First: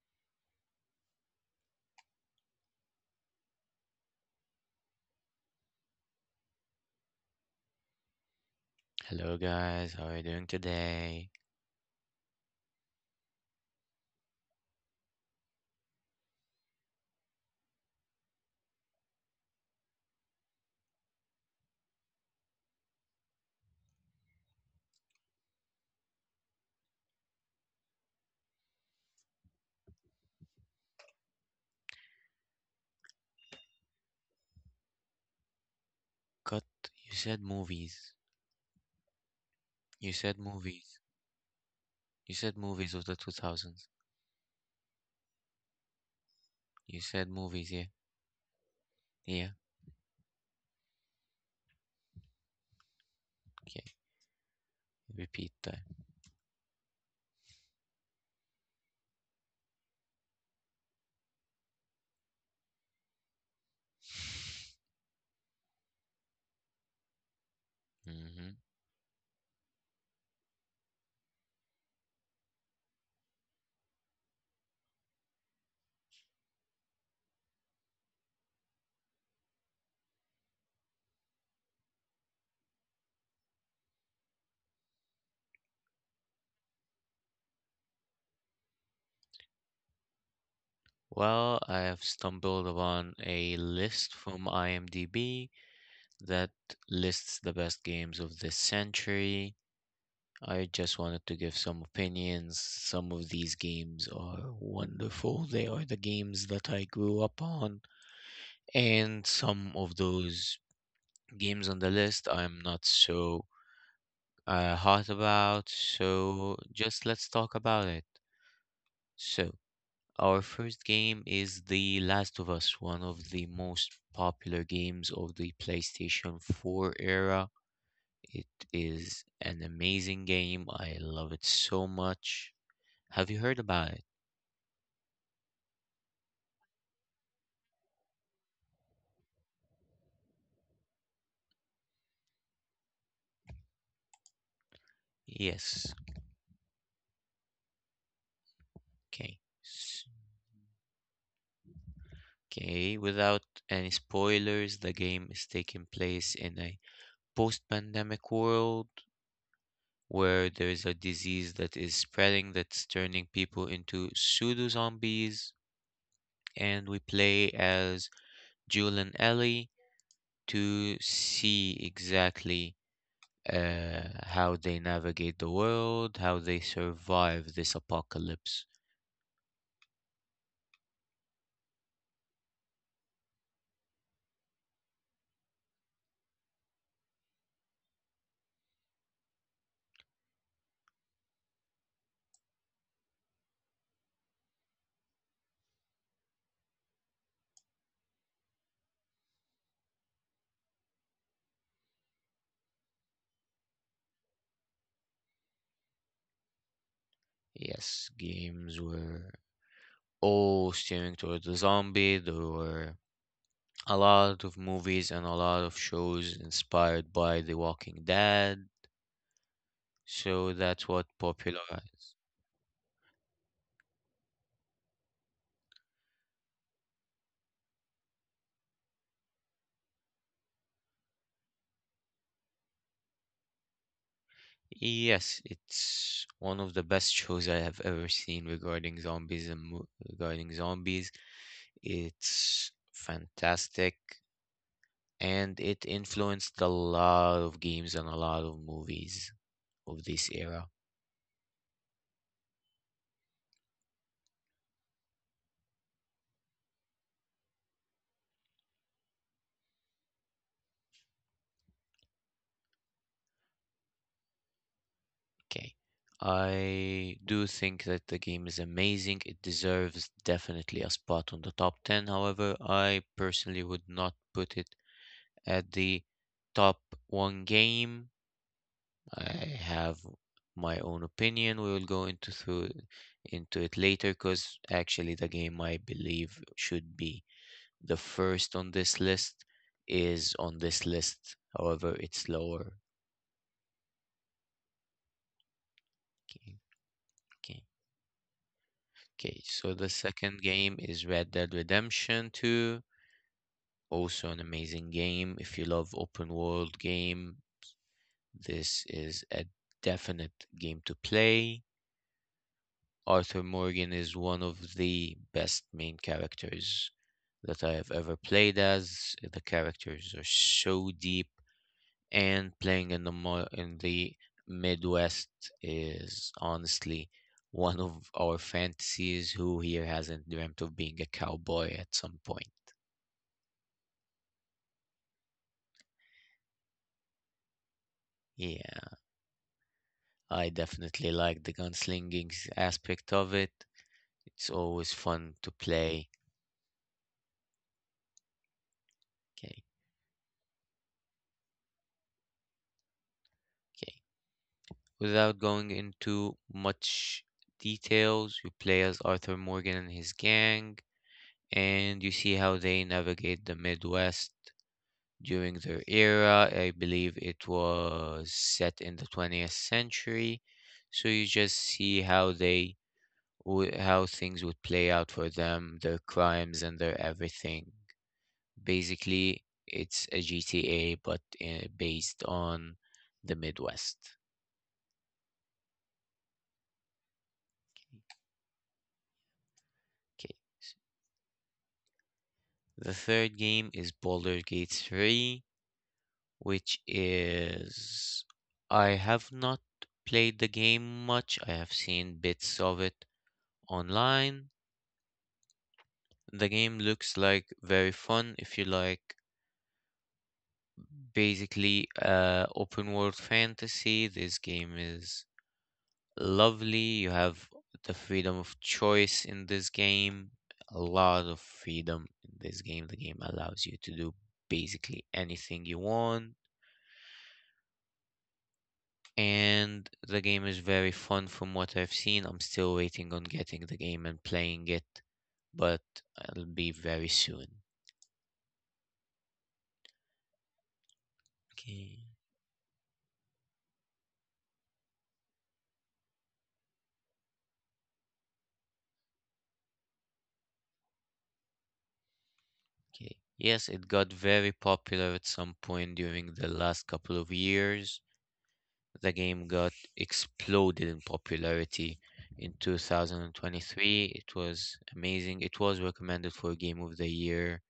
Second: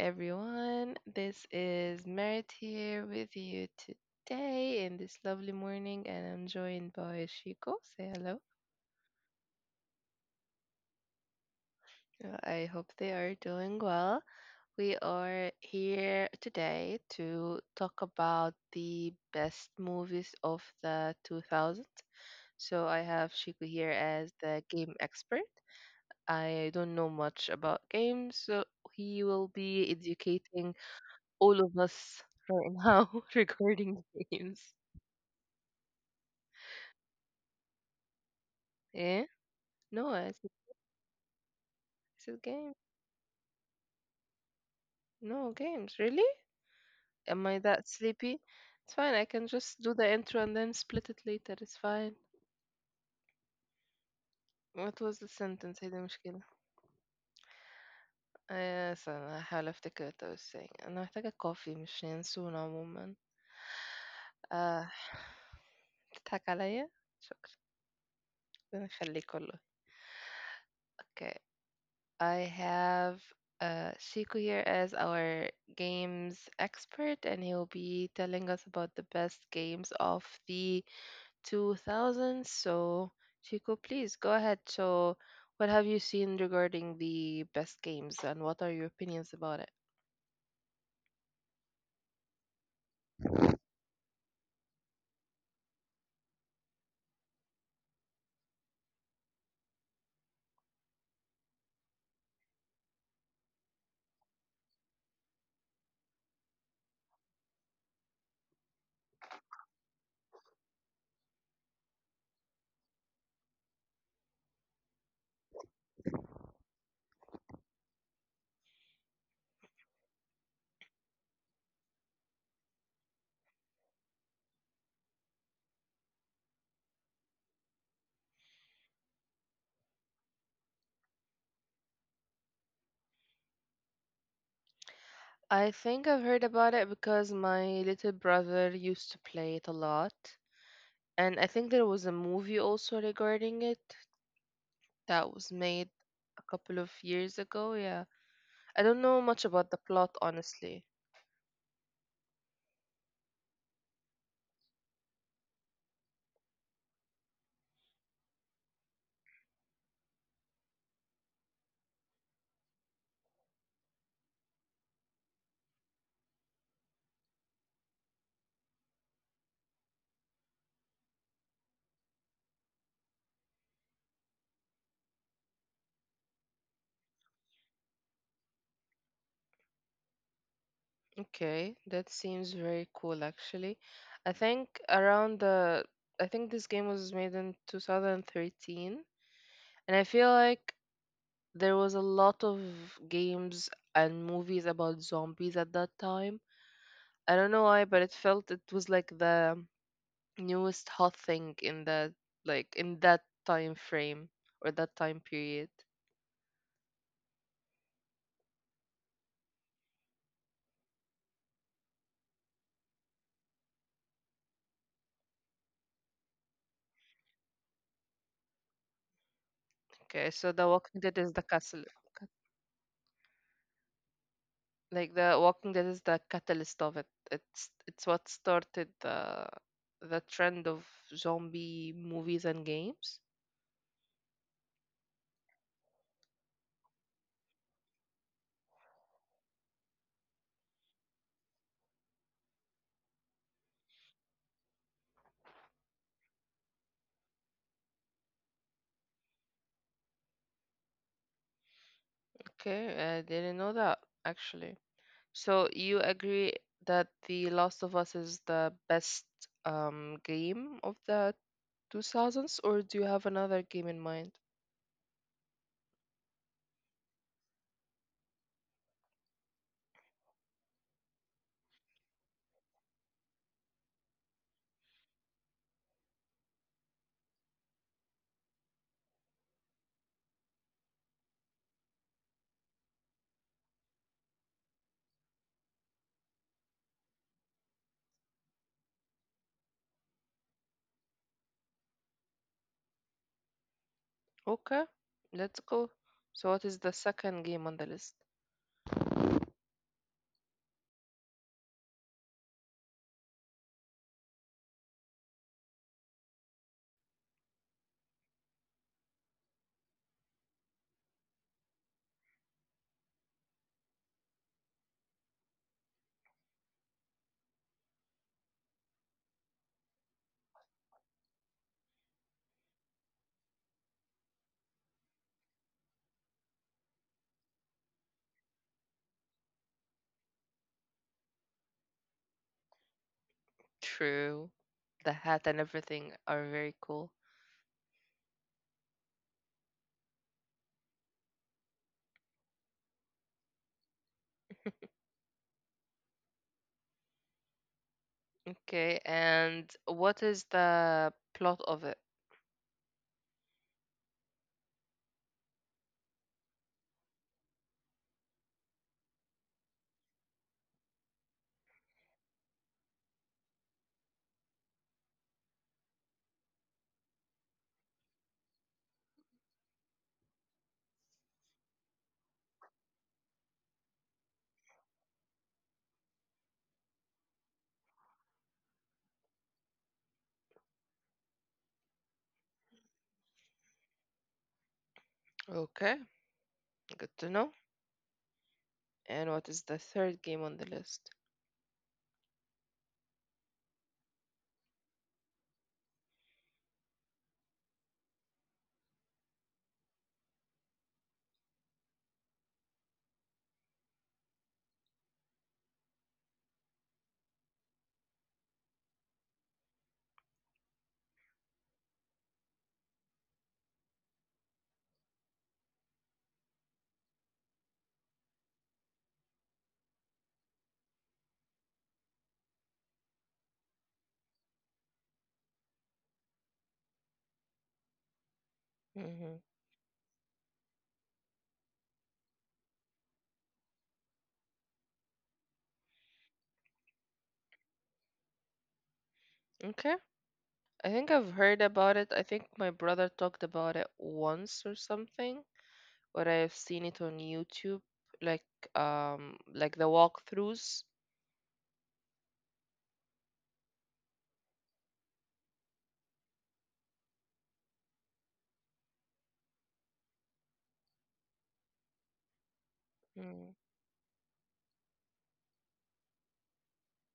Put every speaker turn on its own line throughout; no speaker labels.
everyone. This is Merit here with you today in this lovely morning, and I'm joined by Shiko. Say hello.
Hello guys, how are you doing today?
I hope they are doing well. We are here today to talk about the best movies of the 2000s. So I have Shiko here as the game expert. I don't know much about games, so he will be educating all of us right now regarding games.
Cut, you said movies.
Eh?
You
No,
said movies. You
I
said
said
movies of
game.
the 2000s.
No games. Really?
You said movies,
Am
yeah?
I that sleepy? It's fine.
Yeah?
I can just do the intro and then split it later. It's fine.
Okay,
What was
repeat
the
that.
sentence هي دي مشكلة آه استنى هحاول افتكر what I was saying انا محتاجة coffee مش ينسون عموما آه تضحك عليا شكرا
hmm
ربنا يخليك والله اوكي I have Shiku here as our games expert, and he'll be telling us about the best games of the 2000s. So, Shiku, please go ahead. So, what have you seen regarding the best games, and what are your opinions about
Well, I have stumbled upon a
it?
list from IMDb that lists the best games of this century. I just wanted to give some opinions. Some of these games are wonderful. They are the games that I grew up on, and some of those games on the list I'm not so hot about, so just let's talk about it. So, our first game is The Last of Us, one of the most popular games of the PlayStation 4 era. It is an amazing game. I love it so much. Have you heard about it?
I think I've heard about it because my little brother used to play it a lot. And I think there was a movie also regarding it that was
Yes.
made a couple of years ago. Yeah. I
Okay.
don't know much
S-
about the plot, honestly.
Okay, without any spoilers, the game is taking place in a post-pandemic world where there is a disease that is spreading that's turning people into pseudo zombies, and we play as Jewel and Ellie to see exactly how they navigate the world, how they survive this apocalypse.
Okay, that seems very cool actually. I think around the I think this game was made in 2013, and I feel like there was a lot of games and movies about zombies at that time. I don't know why, but it felt it was like the newest hot thing in that like in that time frame or that time period.
Yes, games were all steering toward the zombie. There were a lot of movies and a lot of shows inspired by The Walking Dead, so
Okay, so
that's
the
what
Walking Dead is the
popularized.
castle, like the Walking Dead is the catalyst of it. It's what started the trend of zombie movies and games.
Yes, it's one of the best shows I have ever seen regarding zombies and regarding zombies. It's fantastic and it influenced a lot of games and a lot of movies of this era.
Okay, I didn't know that actually. So you agree that The Last of Us is the best game of the 2000s, or do you have another game in mind?
Okay. I do think that the game is amazing. It deserves definitely a spot on the top 10. However, I personally would not put it at the top one game. I have my own opinion. We will go into it later because actually the game I believe should be the first on this list is on this list. However, it's lower.
Okay, let's go.
Okay,
So what is the
okay,
second game on the list?
okay. So the second game is Red Dead Redemption 2. Also an amazing game. If you love open world game, this is a definite game to play. Arthur Morgan is one of the best main characters that I have ever played as. The characters are so deep, and playing in in the Midwest is honestly one of our fantasies. Who here hasn't dreamt of being a cowboy at some point?
True. The hat and everything are very cool.
Yeah, I definitely like the aspect of it. It's always fun to play.
Okay,
Okay,
and what is the plot of it?
okay. Without going into much details, you play as Arthur Morgan and his gang and you see how they navigate the Midwest during their era. I believe it was set in the 20th century. So you just see how how things would play out for them, their crimes and their everything. Basically, it's a GTA but based on the Midwest.
Okay, good to know. And what is the
Okay,
third game
so
on the list?
the third game is Baldur's Gate 3, which is, I have not played the game much. I have seen bits of it online. The game looks like very fun if you like basically open world fantasy. This game is lovely. You have the freedom of choice in this game, a lot of freedom in this game. The game allows you to do basically anything you want,
Hmm.
and the game is very fun from what I've seen. I'm still waiting on getting the game and playing it, but it'll be very soon.
Okay. I think I've heard about
Okay.
it. I think my brother talked about it once or something, or I've seen it on YouTube, like like the walkthroughs.
Okay. Yes, it got very popular at some point during the last couple of years. The game got exploded in popularity in
Mm.
2023. It was amazing. It was recommended for Game of the Year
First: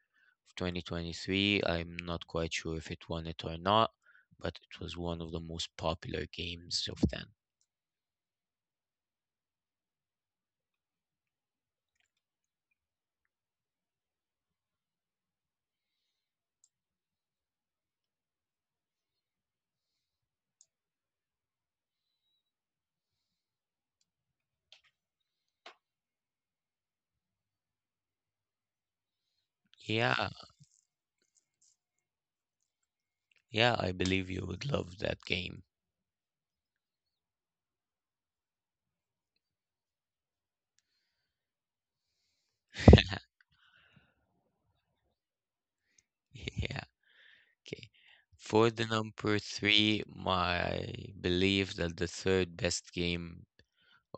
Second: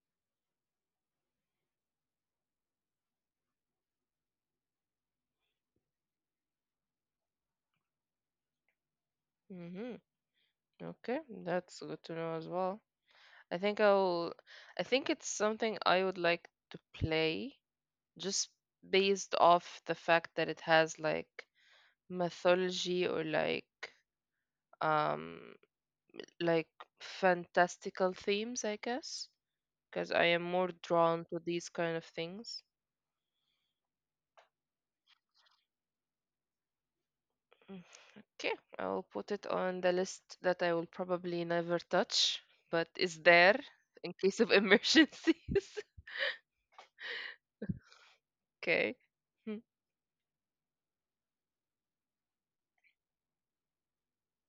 2023. I'm not quite sure if it won it or not, but it was one of the most popular games of then.
Hmm. Okay, that's good to know as well. I think I'll. I think it's something I would like to play, just based off the fact that it has like mythology or um like fantastical themes, I guess, because I am more
Yeah,
drawn to these kind of things.
yeah, I believe you would love that game.
Okay, I'll put it on the list that I will probably never touch, but is there in case of emergencies.
Yeah, okay.
Okay.
For the
Hmm.
number three, my belief that the third best game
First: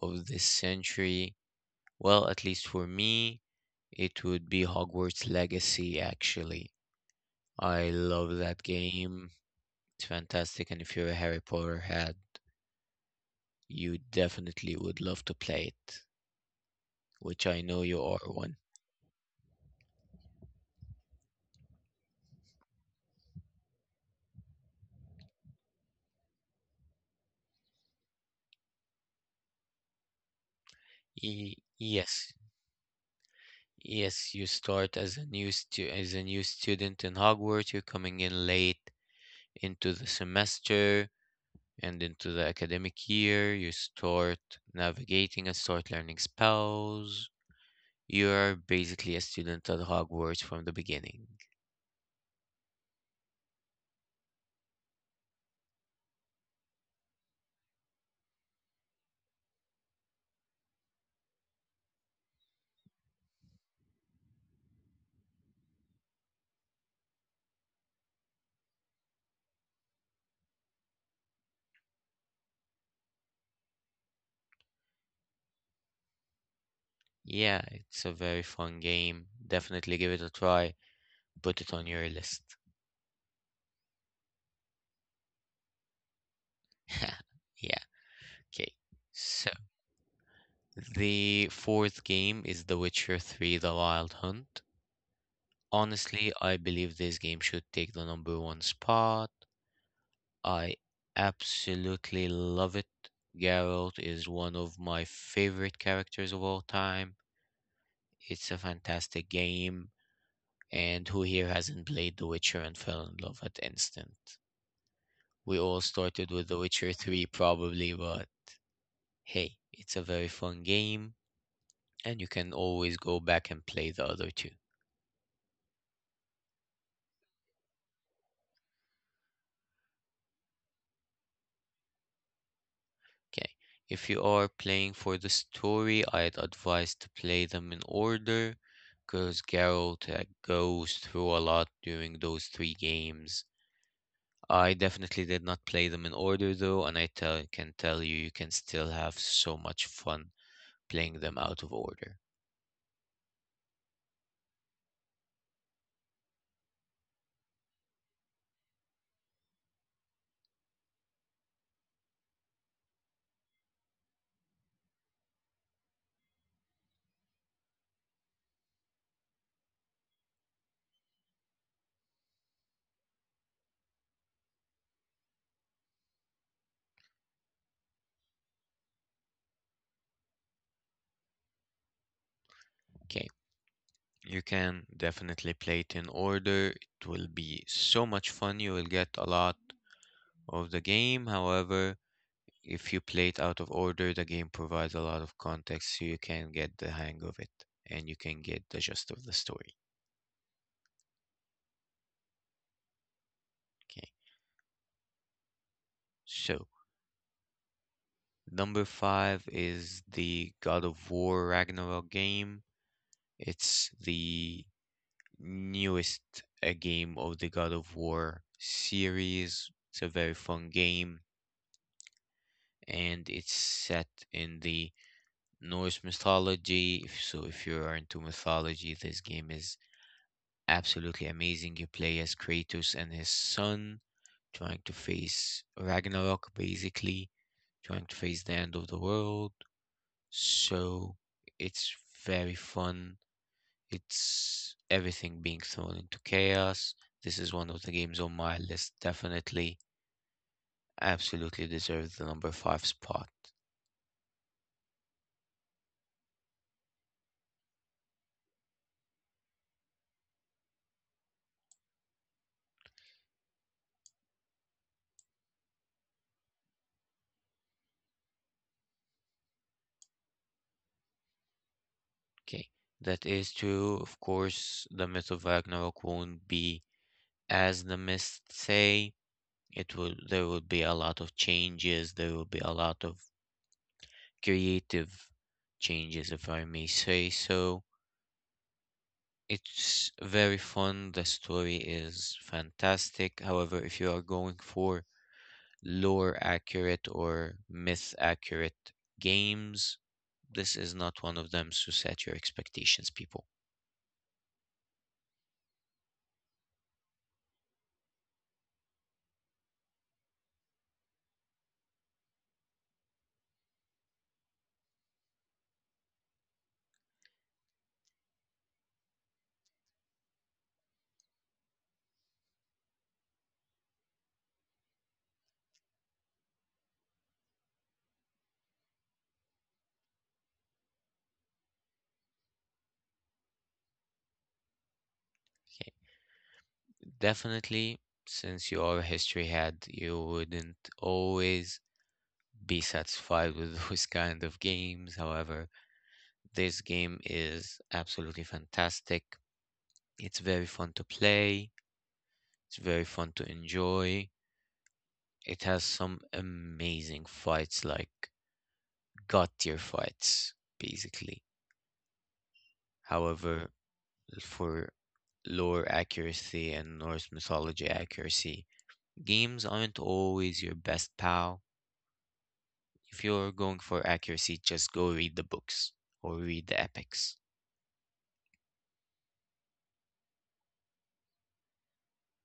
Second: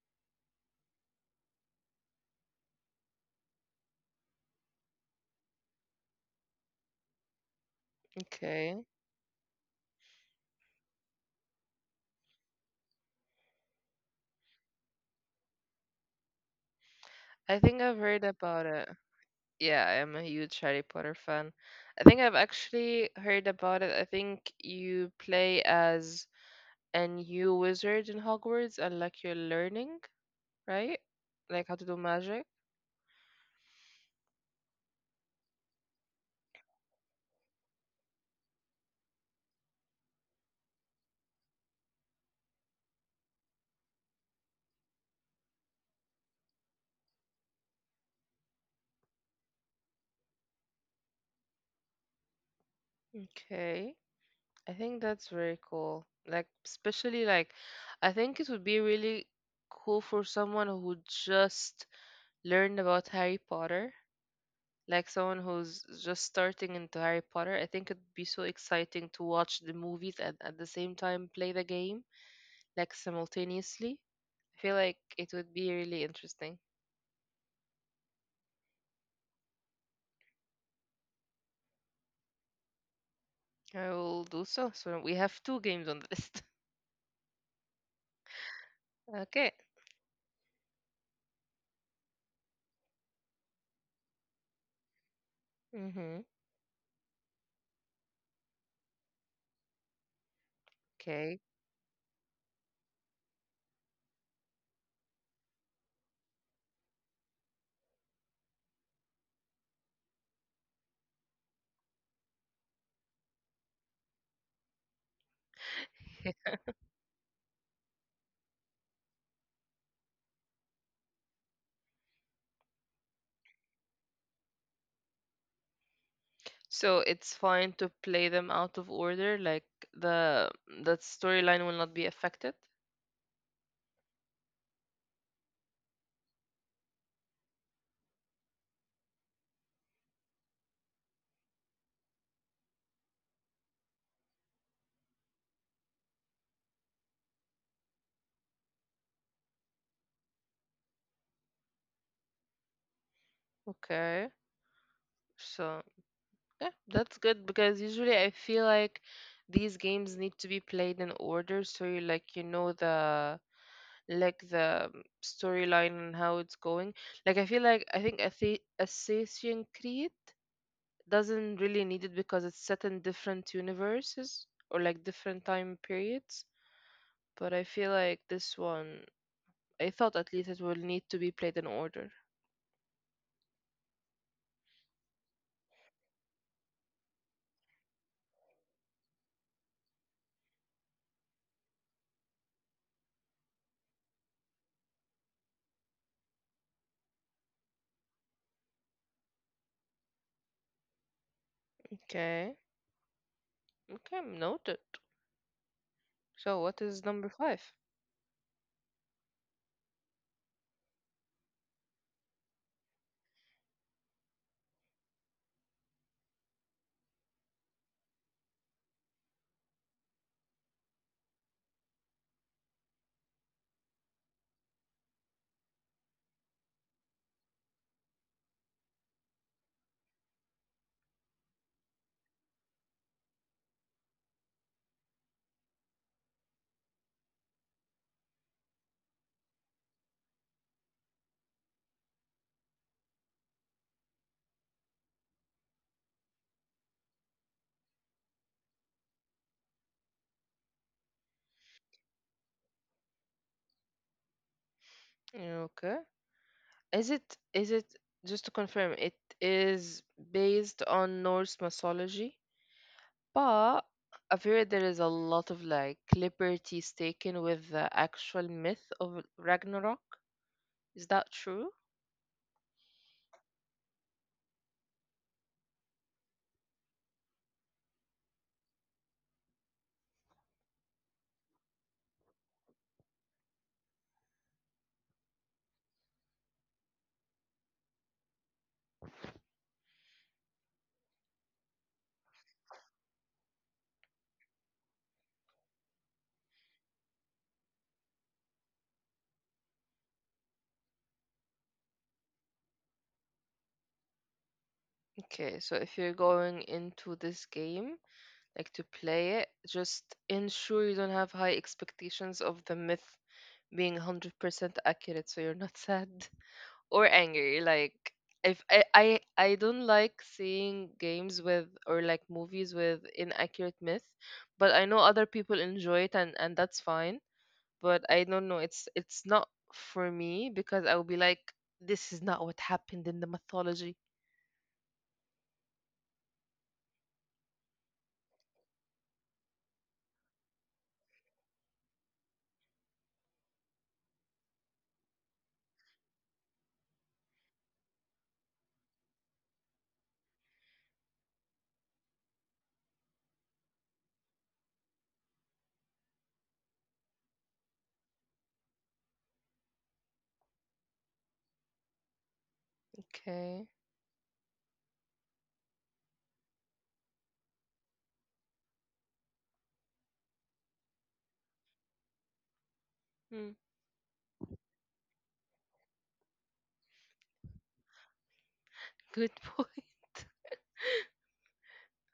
of this century? Well, at least for me, it would be Hogwarts Legacy, actually. I love that
Okay.
game. It's fantastic, and if you're a Harry Potter head, you definitely would love to play it, which I
I
know
think
you
I've
are
heard
one.
about it. Yeah, I am a huge Harry Potter fan. I think I've actually heard about it. I think you play as a new wizard in Hogwarts and like you're learning, right? Like
Y-
how to do magic.
yes. Yes, you start as a new student in Hogwarts. You're coming in late into the semester and into the academic year. You start navigating and start learning spells. You're basically a student at Hogwarts from the beginning.
Okay. I think that's very cool. Like, especially like, I think it would be really cool for someone who just learned about Harry Potter, like someone who's just starting into Harry Potter. I think it'd be so exciting to watch the movies and at the same time play the game, like simultaneously. I feel like it would be really interesting.
Yeah, it's a very fun game. Definitely give it a try. Put it on your list.
I will do so. So we have two games on the list.
yeah, okay.
Okay.
So, the fourth game is The Witcher 3 The Wild Hunt.
Mm-hmm.
Honestly, I believe this game should take the number one spot. I
Okay.
absolutely love it. Geralt is one of my favorite characters of all time. It's a fantastic game. And who here hasn't played The Witcher and fell in love at instant? We all started with The Witcher 3 probably, but hey, it's a very fun game and you can always go back and play the other two.
So it's fine to play them out of order, like the that storyline will not be affected.
Okay. If you are playing for the story, I'd advise to play them in order because Geralt goes through a lot during those three games. I definitely did not play them in order though, and can tell you, you can still have so much fun playing them out of order.
Okay. So yeah, that's good because usually I feel like these games need to be played in order so you like you know the like the storyline and how it's going. Like I feel like I think Assassin's Creed doesn't really need it because it's set in different universes or like different time periods. But I feel like this one, I thought at least it will need to be played in order.
Okay, you can definitely play it in order. It will be so much fun. You will get a lot of the game. However, if you play it out of order, the game provides a lot of context so you can get the hang of it and you can get the gist of the story.
Okay.
Okay,
Okay, noted. So
so
what is number five?
number five is the God of War Ragnarok game. It's the newest game of the God of War series. It's a very fun game and it's set in the Norse mythology. So if you are into mythology, this game is absolutely amazing. You play as Kratos and his son trying to face Ragnarok, basically trying to face the end of the world. So it's very fun. It's everything being thrown into chaos. This is one of the games on my list. Definitely, absolutely deserves the number five spot.
Okay. Is it just to confirm, it is based on Norse mythology, but I've heard there is a lot of like liberties taken with the actual myth of Ragnarok. Is that true?
Okay, that is true. Of course, the myth of Ragnarok won't be as the myths say. It will. There will be a lot of changes. There will be a lot of creative changes, if I may say so. It's very fun. The story is fantastic. However, if you are going for lore accurate or myth accurate games, this is not one of them. So set your expectations, people.
Okay, so if you're going into this game, like to play it, just ensure you don't have high expectations of the myth being 100% accurate so you're not sad or angry. Like, if I, I don't like seeing games with or like movies with inaccurate myth, but I know other people enjoy it and that's fine, but I don't know, it's not for me because I will be like this is not what happened in the mythology.
Definitely, since you are a history head, you wouldn't always be satisfied with those kind of games. However, this game is absolutely fantastic. It's very fun to play, it's very fun to enjoy. It has some amazing fights, like god tier fights, basically. However,
Okay.
for lore accuracy and Norse mythology accuracy, games aren't always your best pal. If you're
Hmm.
going for accuracy, just go read the books or read the epics.
Good point.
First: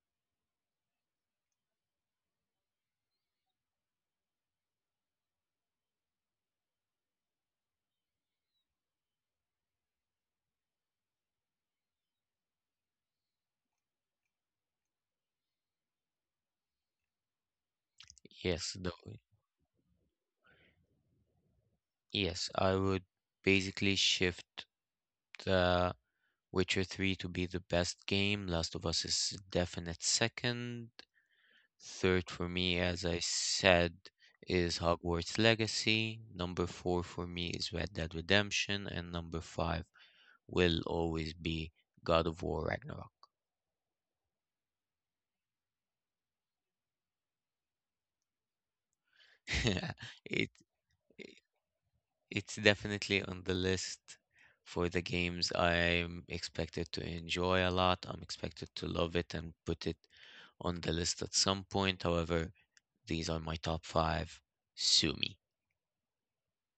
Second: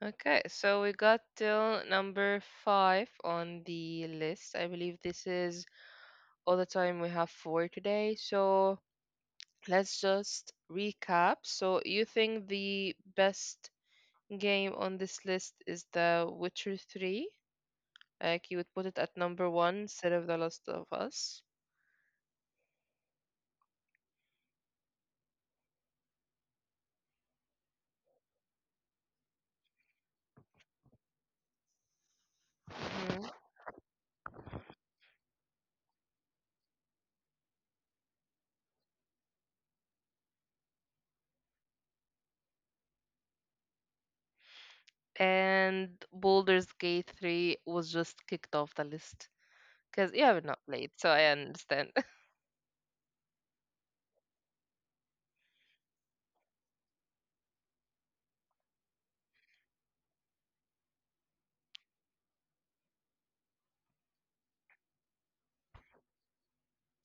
Okay, so we got till number five on the list. I believe this is all the time we have for today. So let's just recap. So you think the best game on this list is The Witcher 3? Like you would
Yes,
put
the,
it at number one instead of The Last of Us.
yes, I would basically shift the Witcher 3 to be the best game. Last of Us is definite second. Third for me, as
Mhm.
I said, is Hogwarts Legacy. Number four for me is Red Dead Redemption, and number five will always be God of War Ragnarok.
And Baldur's Gate 3 was just kicked off the list because you have not played,
it,
so I understand.
It's definitely on the list for the games I'm expected to enjoy a lot. I'm expected to love it and put it on the list at some point. However, these are my top five. Sue me.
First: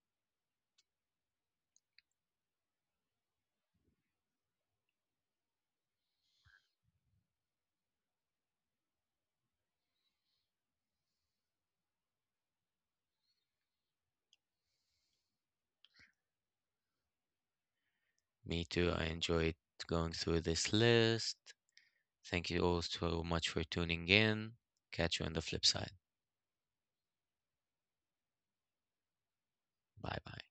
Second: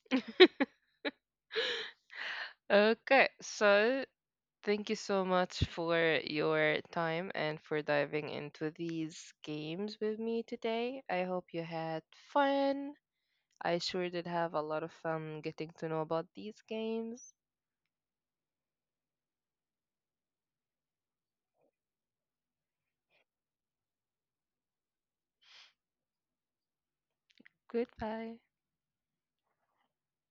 Okay, so thank you so much for your time and for diving into these games with me today. I hope you had fun. I sure did have a lot of fun getting to know about these games.
Me too. I enjoyed going through this list. Thank you all so much for tuning in. Catch you on the flip side.
Goodbye.
Bye bye.